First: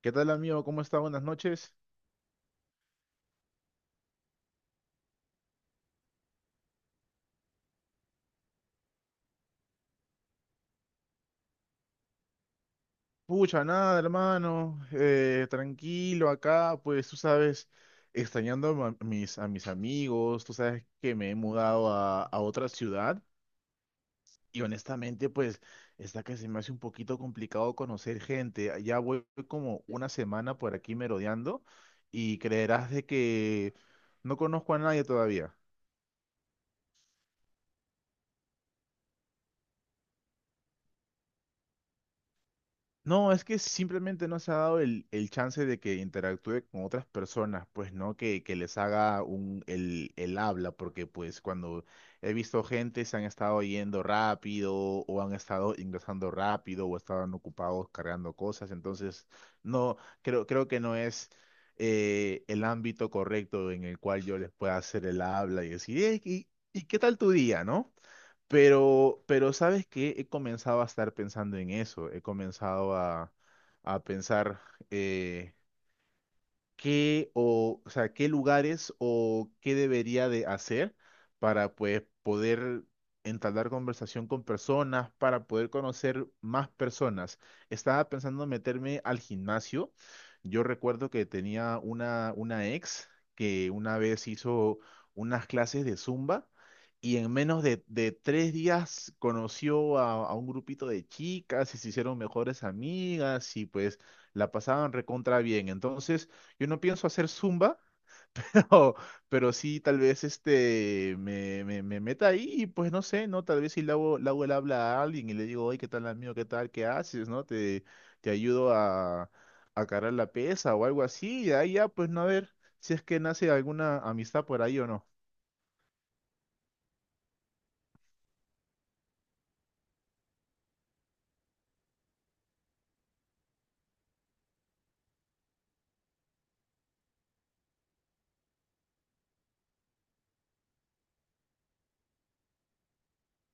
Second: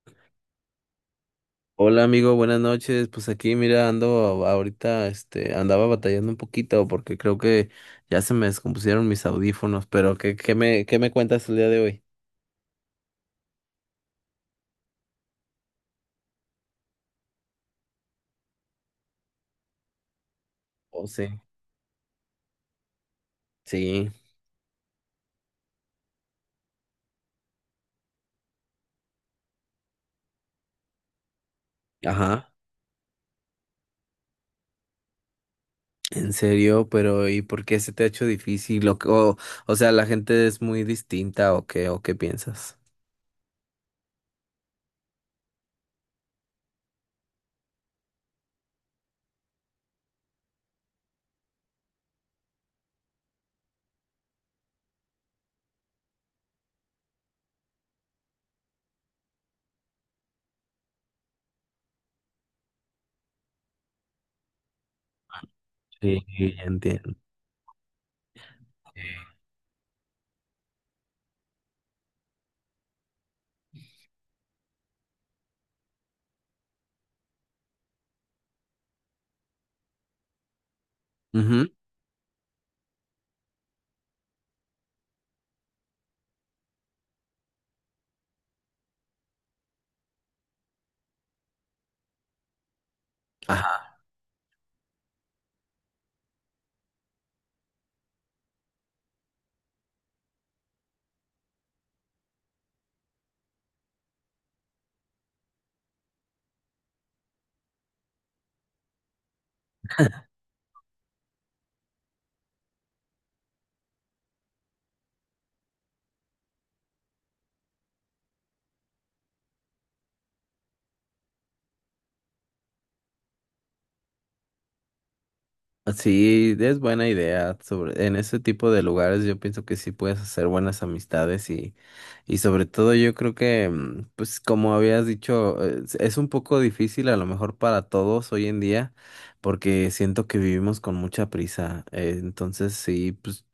¿Qué tal, amigo? ¿Cómo está? Buenas noches. Hola amigo, buenas noches. Pues aquí mira, ando ahorita, andaba batallando un poquito porque creo que ya se me descompusieron mis audífonos, pero ¿ qué me cuentas el día de hoy? Pucha, nada, hermano. Tranquilo acá, pues tú sabes, extrañando a mis amigos, tú sabes Oh, que sí. me he mudado a otra ciudad Sí, y honestamente, pues está que se me hace un poquito complicado conocer gente. Ya voy como una semana por aquí merodeando y ajá. creerás de que no conozco a nadie todavía. En serio, pero ¿y por qué se te ha hecho difícil? O sea, ¿la gente es muy distinta o qué piensas? No, es que simplemente no se ha dado el chance de que interactúe con otras personas, pues, ¿no? Que les haga el habla, porque pues cuando he visto gente se han estado yendo rápido o han estado ingresando rápido o estaban ocupados cargando cosas, entonces no, creo que no es el ámbito correcto en el cual yo les pueda hacer el habla y decir: "Ey, Sí, ¿y qué entiendo. tal tu día, ¿no?". Pero, pero ¿sabes que he comenzado a estar pensando en eso, he comenzado a pensar, eh, qué o sea, qué lugares o qué debería de hacer Ujú. para pues poder entablar conversación con personas, para poder conocer más personas. Estaba pensando meterme al gimnasio. Yo recuerdo que tenía una ex que Ajá. una vez hizo unas clases de Zumba. Y en menos de tres días conoció a un grupito de chicas y se hicieron mejores amigas y pues la pasaban recontra bien. Entonces, yo no pienso hacer zumba, no, pero sí tal vez este me meta ahí y pues no sé, ¿no? Tal vez si le hago el habla a alguien y le digo: oye, ¿qué tal, amigo? ¿Qué tal? ¿Qué haces? ¿No? Te ayudo a cargar la pesa o algo así, y ahí ya, pues no, a ver si es que nace alguna amistad por ahí o no. Sí, es buena idea. Sobre, en ese tipo de lugares yo pienso que sí puedes hacer buenas amistades. Y sobre todo yo creo que, mm, pues como habías dicho, es un poco difícil a lo mejor para todos hoy en día, porque siento que vivimos con mucha prisa. Entonces sí, pues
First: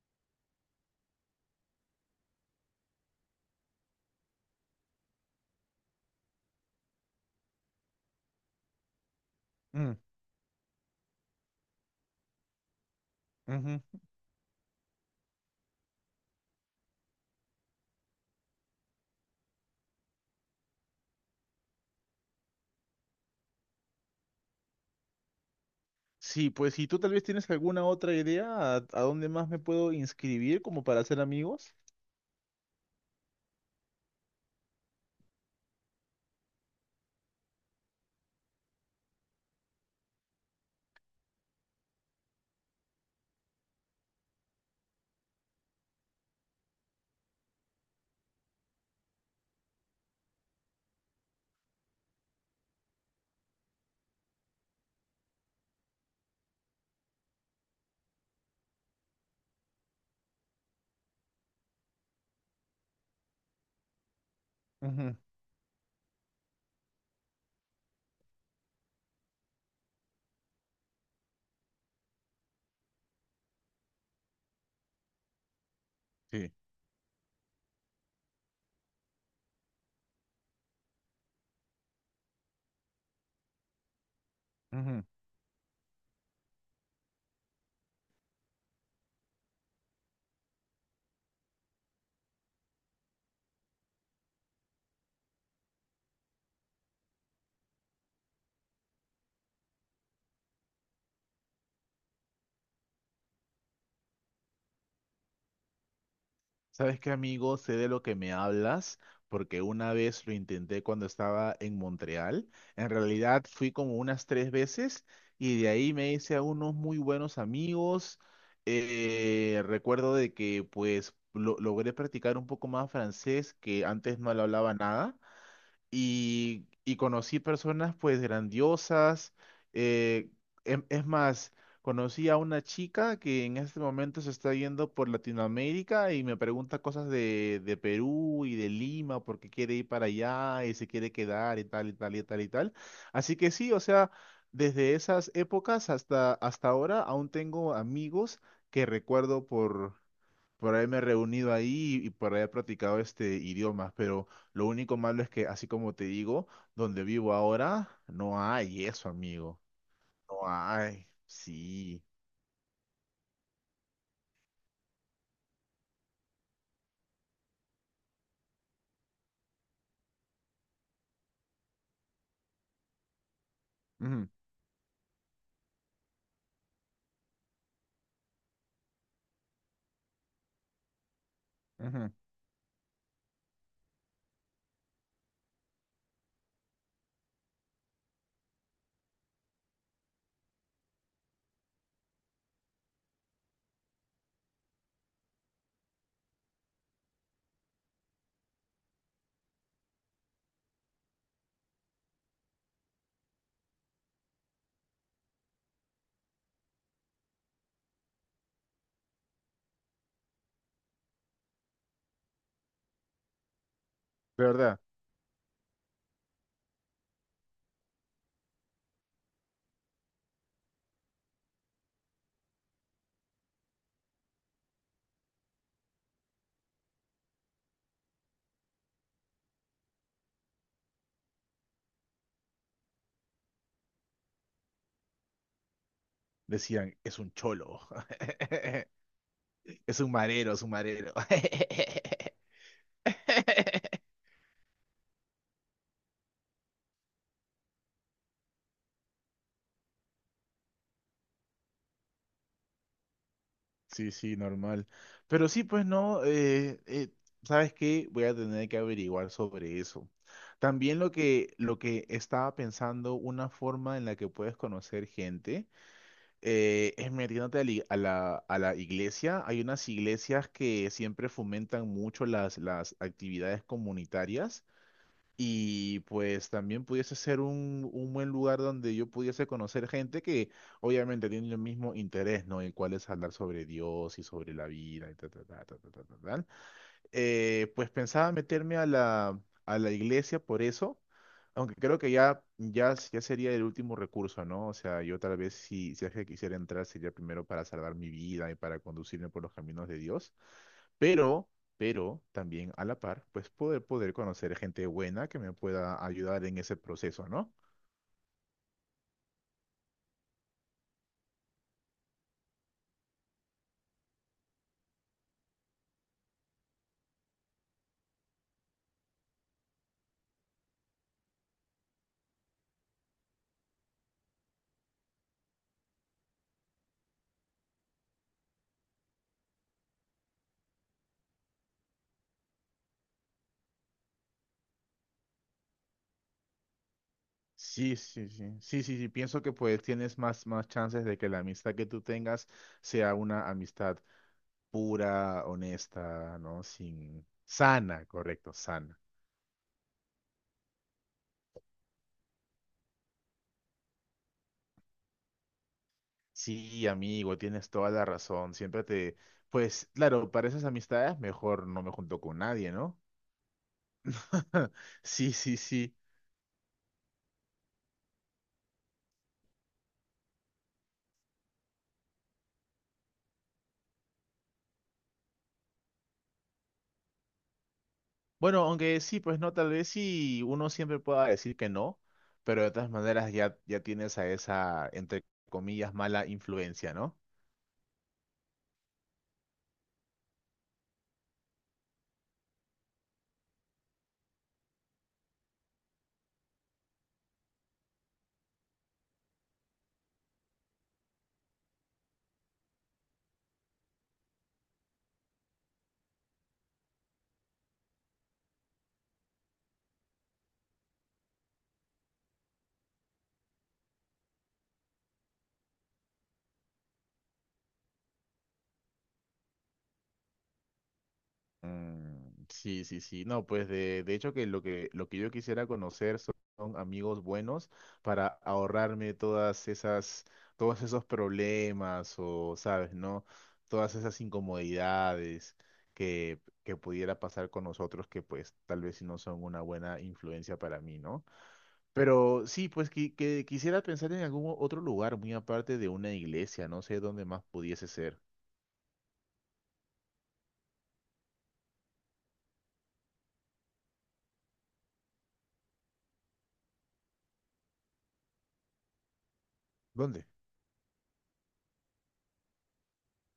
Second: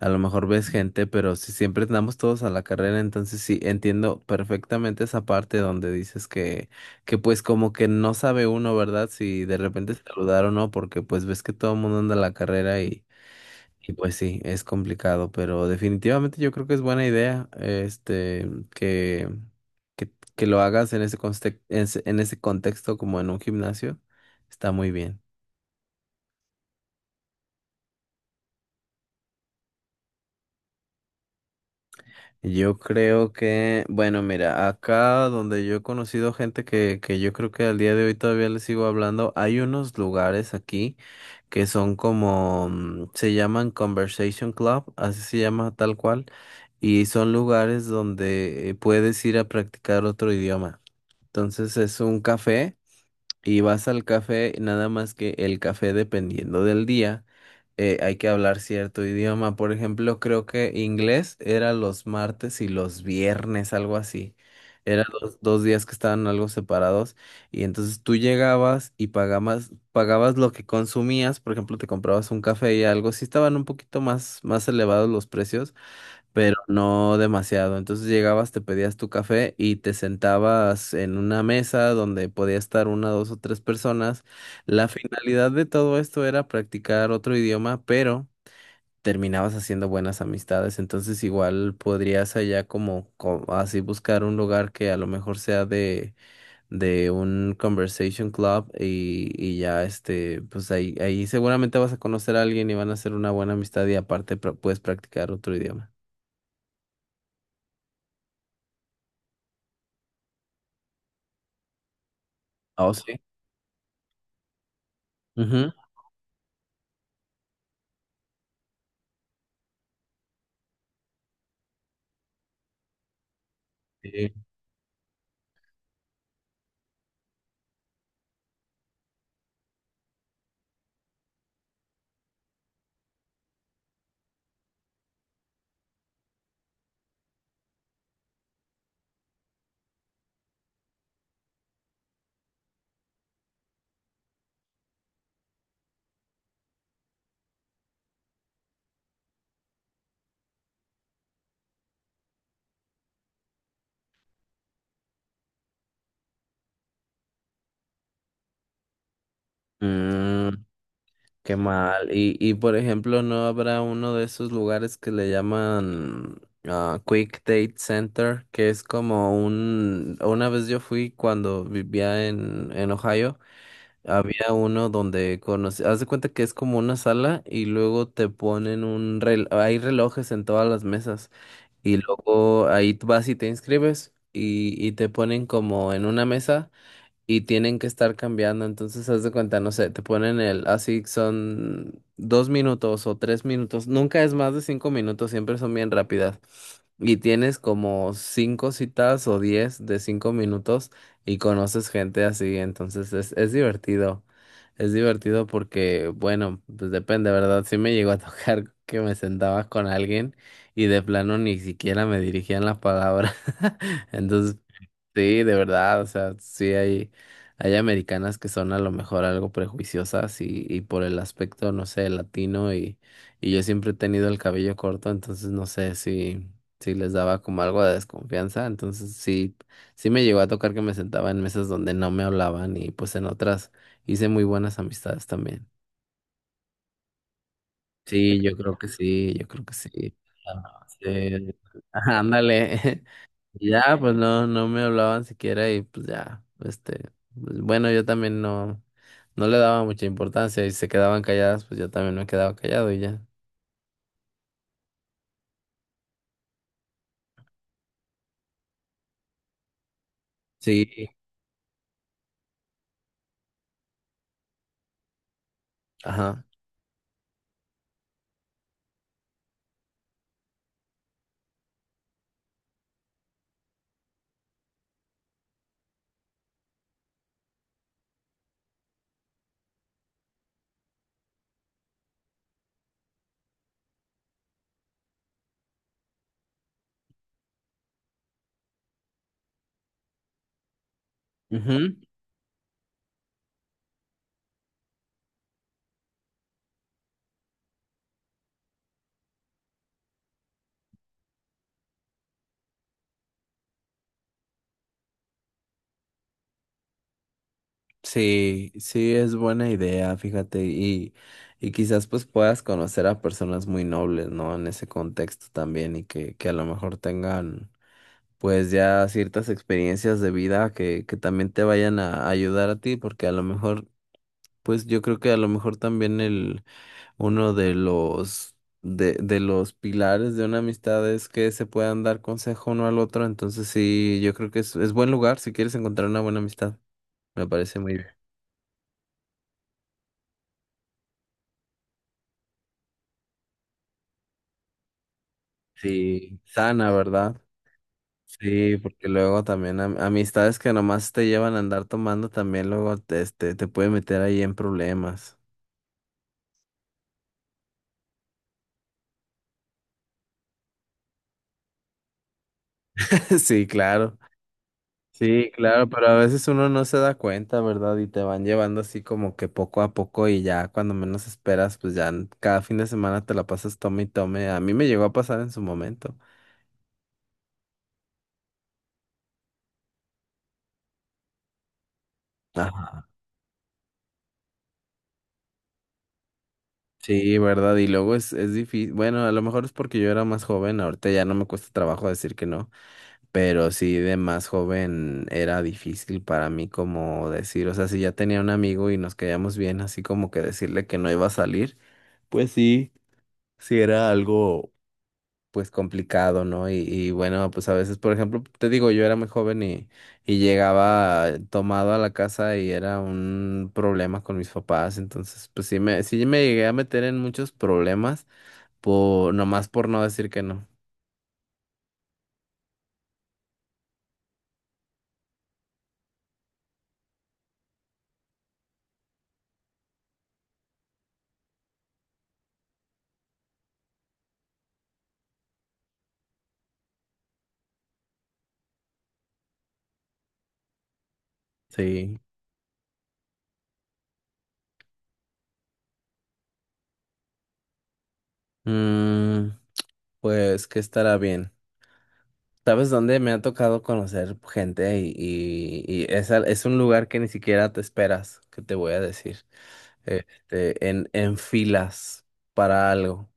a lo mejor ves gente, pero si siempre andamos todos a la carrera, entonces sí, entiendo perfectamente esa parte donde dices que pues como que no sabe uno, ¿verdad? Si de repente Mm. saludar o no, porque pues ves que todo el mundo anda a la carrera. Y... Ujú. Y pues sí, es complicado, pero definitivamente yo creo que es buena idea, que, que lo hagas en ese, en ese en ese contexto, como en un gimnasio. Está muy bien. Sí, pues si tú tal vez tienes alguna otra idea a dónde más me puedo inscribir como para hacer amigos. Yo creo que, bueno, mira, acá donde yo he conocido gente que yo creo que al día de hoy todavía les sigo hablando, hay unos lugares aquí que son como, mm, se llaman Conversation Club, así se llama tal cual, y son lugares donde puedes ir a practicar otro idioma. Entonces es un café. Y vas al café, nada más que el café, dependiendo del día, hay que hablar cierto idioma. Por ejemplo, creo que inglés era los martes y los viernes, algo así. Eran Ujú. los dos días que estaban algo separados. Y entonces tú llegabas y pagabas lo que consumías. Por ejemplo, te comprabas un café y algo. Sí estaban un poquito más elevados los precios, Sí. pero no demasiado. Entonces llegabas, te pedías tu café y te sentabas en una mesa donde podía estar una, dos o tres personas. La ujú. finalidad de todo esto era practicar otro idioma, pero terminabas haciendo buenas amistades. Entonces igual podrías allá como, así, buscar un lugar que a lo mejor sea de un conversation club, y ya este, pues ahí, ahí seguramente vas a conocer a alguien y van a hacer una buena amistad, y aparte puedes practicar otro idioma. ¿Sabes qué, amigo? Sé de lo que me hablas, porque una vez lo intenté cuando estaba en Montreal. En Oh, sí. realidad fui como unas tres veces y de Ujú. ahí me hice a unos muy buenos amigos. Recuerdo de que pues logré practicar un poco más francés, que antes Sí. no lo hablaba nada y conocí personas pues grandiosas. eh, es más, conocí a una chica que en este momento se está yendo por Latinoamérica y me pregunta cosas de Perú y de Lima porque quiere ir para allá y se quiere quedar y tal y tal y tal y tal. Así que sí, o sea, desde esas épocas hasta, hasta ahora aún tengo amigos que recuerdo, por ahí me he reunido ahí y por ahí he practicado este idioma, pero lo único malo es que, así como te digo, donde vivo ahora no hay eso, amigo. No Mm, hay. qué Sí. mal. Y por ejemplo, ¿no habrá uno de esos lugares que le llaman ah, Quick Date Center? Que es como un... Una vez yo fui cuando vivía en Ohio, Ujú. había uno donde conocí... Haz de cuenta que es como una sala y luego te ponen un reloj. Hay relojes en todas las mesas y Ujú. luego ahí tú vas y te inscribes, y te ponen como en una mesa. Y tienen que estar cambiando. Entonces, haz de cuenta, no sé, te ponen el, así son dos minutos o tres minutos. Nunca es más de cinco minutos, siempre son bien rápidas. Y tienes como cinco citas o diez de cinco minutos, y conoces gente así. Entonces, es divertido. Es divertido porque, bueno, pues depende, ¿verdad? Sí me llegó a tocar que me sentaba con alguien y de plano ni siquiera me dirigían la palabra. De Entonces, verdad. sí, de verdad, o sea, sí hay americanas que son a lo mejor algo prejuiciosas y por el aspecto, no sé, latino, y yo siempre he tenido el cabello corto, entonces no sé si, si les daba como algo de desconfianza, entonces sí, sí me llegó a tocar que me sentaba en mesas donde no me hablaban, y pues en otras hice muy buenas amistades también. Decían: es un cholo. Sí, yo creo que sí, yo creo que Es un sí. marero, es un Ah, sí. marero. Ándale. Y ya, pues no me hablaban siquiera y pues ya, este, pues, bueno, yo también no le daba mucha importancia, y se quedaban calladas, pues yo también me quedaba callado y ya. Sí, sí, normal. Pero sí, pues no, ¿sabes qué? Voy a tener que averiguar sobre eso. También Sí. lo que estaba pensando, una forma en la que puedes conocer gente, Ajá. Es metiéndote a la, i- a la iglesia. Hay unas iglesias que siempre fomentan mucho las actividades comunitarias. Y pues también pudiese ser un buen lugar donde yo pudiese conocer gente que obviamente tiene el mismo interés, ¿no? El cual es hablar sobre Dios y sobre la vida y tal, tal, tal, tal, tal, tal. Pues pensaba meterme a la iglesia por eso, aunque Ujú. creo que ya sería el último recurso, ¿no? O sea, yo tal vez si, si es que quisiera entrar sería primero para salvar mi vida y para conducirme por los caminos de Dios, pero, pero también a la par, pues poder conocer gente buena que me pueda ayudar en ese proceso, ¿no? Sí, sí, es buena idea, fíjate, y quizás pues puedas conocer a personas muy nobles, ¿no? En ese contexto también, y que a lo mejor tengan pues ya ciertas experiencias de vida que también te vayan a ayudar a ti, porque a lo mejor, pues yo creo que a lo mejor también el uno de los de los pilares de una amistad es que se puedan dar consejo uno al otro. Entonces sí, yo creo que es buen lugar si quieres encontrar una buena amistad. Me parece muy Sí, bien. sí, sí, sí, sí, sí, pienso que pues tienes más, más chances de que la amistad que tú tengas sea una amistad pura, honesta, Sí, ¿no? sana, Sin, ¿verdad? sana, correcto, Sí, sana. porque luego también amistades que nomás te llevan a andar tomando, también luego te, este, te puede meter ahí en problemas. Sí, amigo, tienes toda la razón. Pues, claro, para esas amistades mejor no me junto con nadie, ¿no? Sí, claro. Sí, Sí, sí, claro, sí. pero a veces uno no se da cuenta, ¿verdad? Y te van llevando así como que poco a poco, y ya cuando menos esperas, pues ya cada fin de semana te la pasas tome y tome. A mí me llegó a pasar en su momento. Bueno, aunque sí, pues no, tal vez sí uno siempre pueda decir que no, pero de todas Ajá. maneras ya, ya tienes a esa, entre comillas, mala influencia, ¿no? Sí, ¿verdad? Y luego es difícil. Bueno, a lo mejor es porque yo era más joven, ahorita ya no me cuesta trabajo decir que no, pero sí, de más joven era difícil para mí como decir, o sea, si ya tenía un amigo y nos caíamos bien, así como que decirle que no iba a salir, pues sí, sí era algo pues complicado, ¿no? Y bueno, pues a veces, por ejemplo, te digo, yo era muy joven y llegaba tomado a la casa y era un problema con mis papás, entonces pues sí me llegué a meter en muchos problemas por, nomás por no decir que no. Mm, sí, sí, sí. No, pues de hecho, que lo que yo quisiera conocer son amigos buenos para ahorrarme todas esas, todos esos problemas, o, sabes, ¿no? Todas esas incomodidades que pudiera pasar con nosotros, que pues tal vez sí no son una buena influencia para mí, ¿no? Sí. Pero sí, pues que quisiera pensar en algún otro lugar muy aparte de una iglesia, no sé dónde más pudiese ser. Mm, pues que estará bien. ¿Sabes dónde me ha tocado conocer gente? Es un lugar que ni siquiera te esperas, que te voy a decir, ¿Dónde? este, en filas para algo.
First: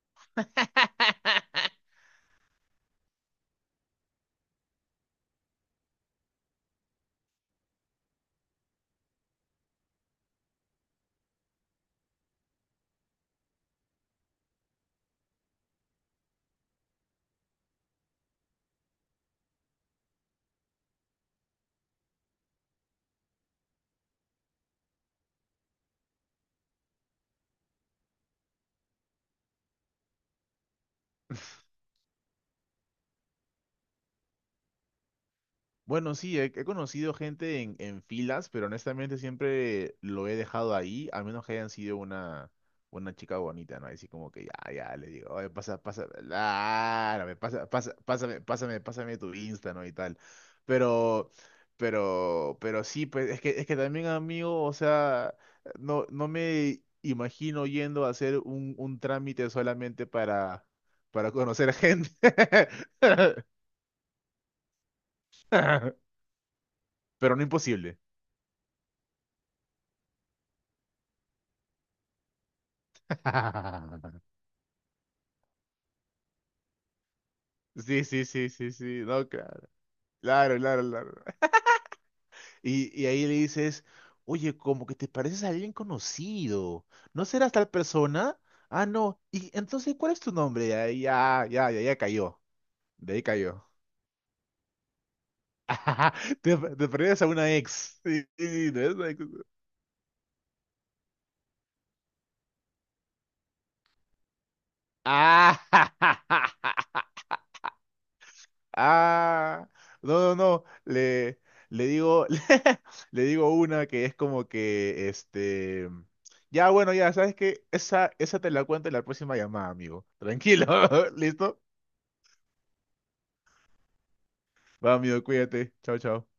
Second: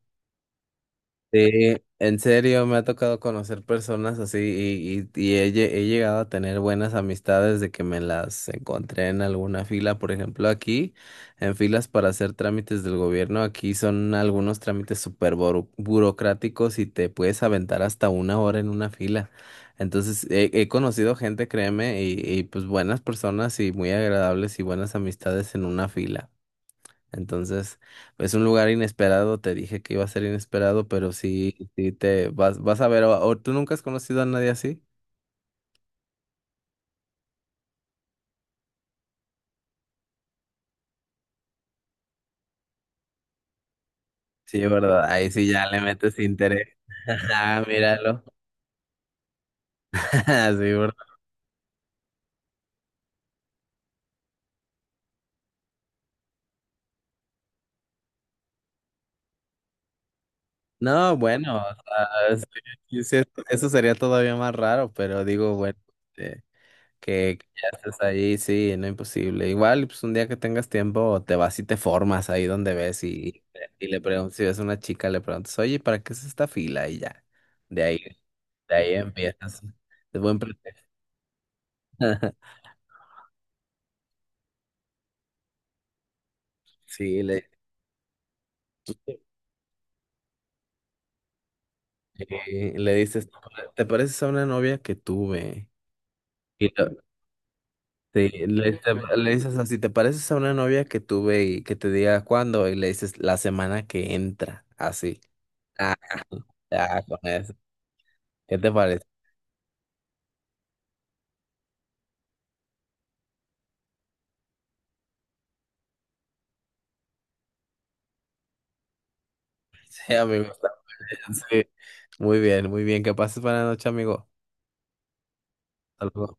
Sí, en serio, me ha tocado conocer personas así, y he, he llegado a tener buenas amistades de que me las encontré en alguna fila, por ejemplo, aquí, en filas para hacer trámites del gobierno, aquí son algunos trámites súper burocráticos, y te puedes aventar hasta una hora en una fila. Entonces, he conocido gente, créeme, y pues buenas personas y muy agradables y buenas amistades en una fila. Entonces, es un lugar inesperado, te dije que iba a ser inesperado, pero sí, sí te vas, vas a ver, o tú nunca has conocido a nadie así. Bueno, sí, he conocido gente en filas, pero honestamente siempre lo he dejado ahí, a menos que hayan sido una chica bonita, ¿no? Así como que Sí, ya, ¿verdad? le Ahí digo: sí oye, ya le pasa, pasa, metes interés. ah, me Ah, pasa, pasa, míralo. pásame, pásame, pásame tu Insta, ¿no? Y tal. Sí, ¿verdad? Pero, pero sí, pues es que también, amigo, o sea, no me imagino yendo a hacer un trámite solamente No, para bueno, o conocer gente. sea, sí, sí, eso sería todavía más raro, pero digo, bueno, eh, Pero no que ya estés imposible. ahí, sí, no imposible. Igual, pues un día que tengas tiempo, te vas y te formas ahí donde ves, y le preguntas, si ves una chica, le preguntas, oye, ¿para qué es esta fila? Y ya. De ahí. Sí, sí, sí, sí, De ahí sí, no, empiezas, claro, ¿no? De buen claro, pretexto. claro, claro. Y ahí le dices: oye, como que te pareces a alguien conocido, Sí, ¿no serás tal persona? Ah, no, y entonces, ¿cuál es tu nombre? Ya, ya, ya, ya, ya cayó, le de ahí dices, cayó. ¿te pareces a una novia que tuve? Te, Y te lo- pareces a una ex. Sí, sí, sí, sí, ¿no es una ex? le dices así, ¿te pareces a una novia que tuve? Y que te diga cuándo, y le dices, la semana que entra, así. Ah. Ah, ya, con eso. ¿Qué te parece? Ah, no, no, no, le digo, le digo una que es como que, ya, bueno, ya, ¿sabes que Esa te la cuento en la próxima llamada, amigo. Sí, amigo, Tranquilo. está muy bien, ¿Listo? sí. Muy bien, muy bien. Que pases buena noche, amigo. Va, amigo, cuídate. Chao, chao. Saludos.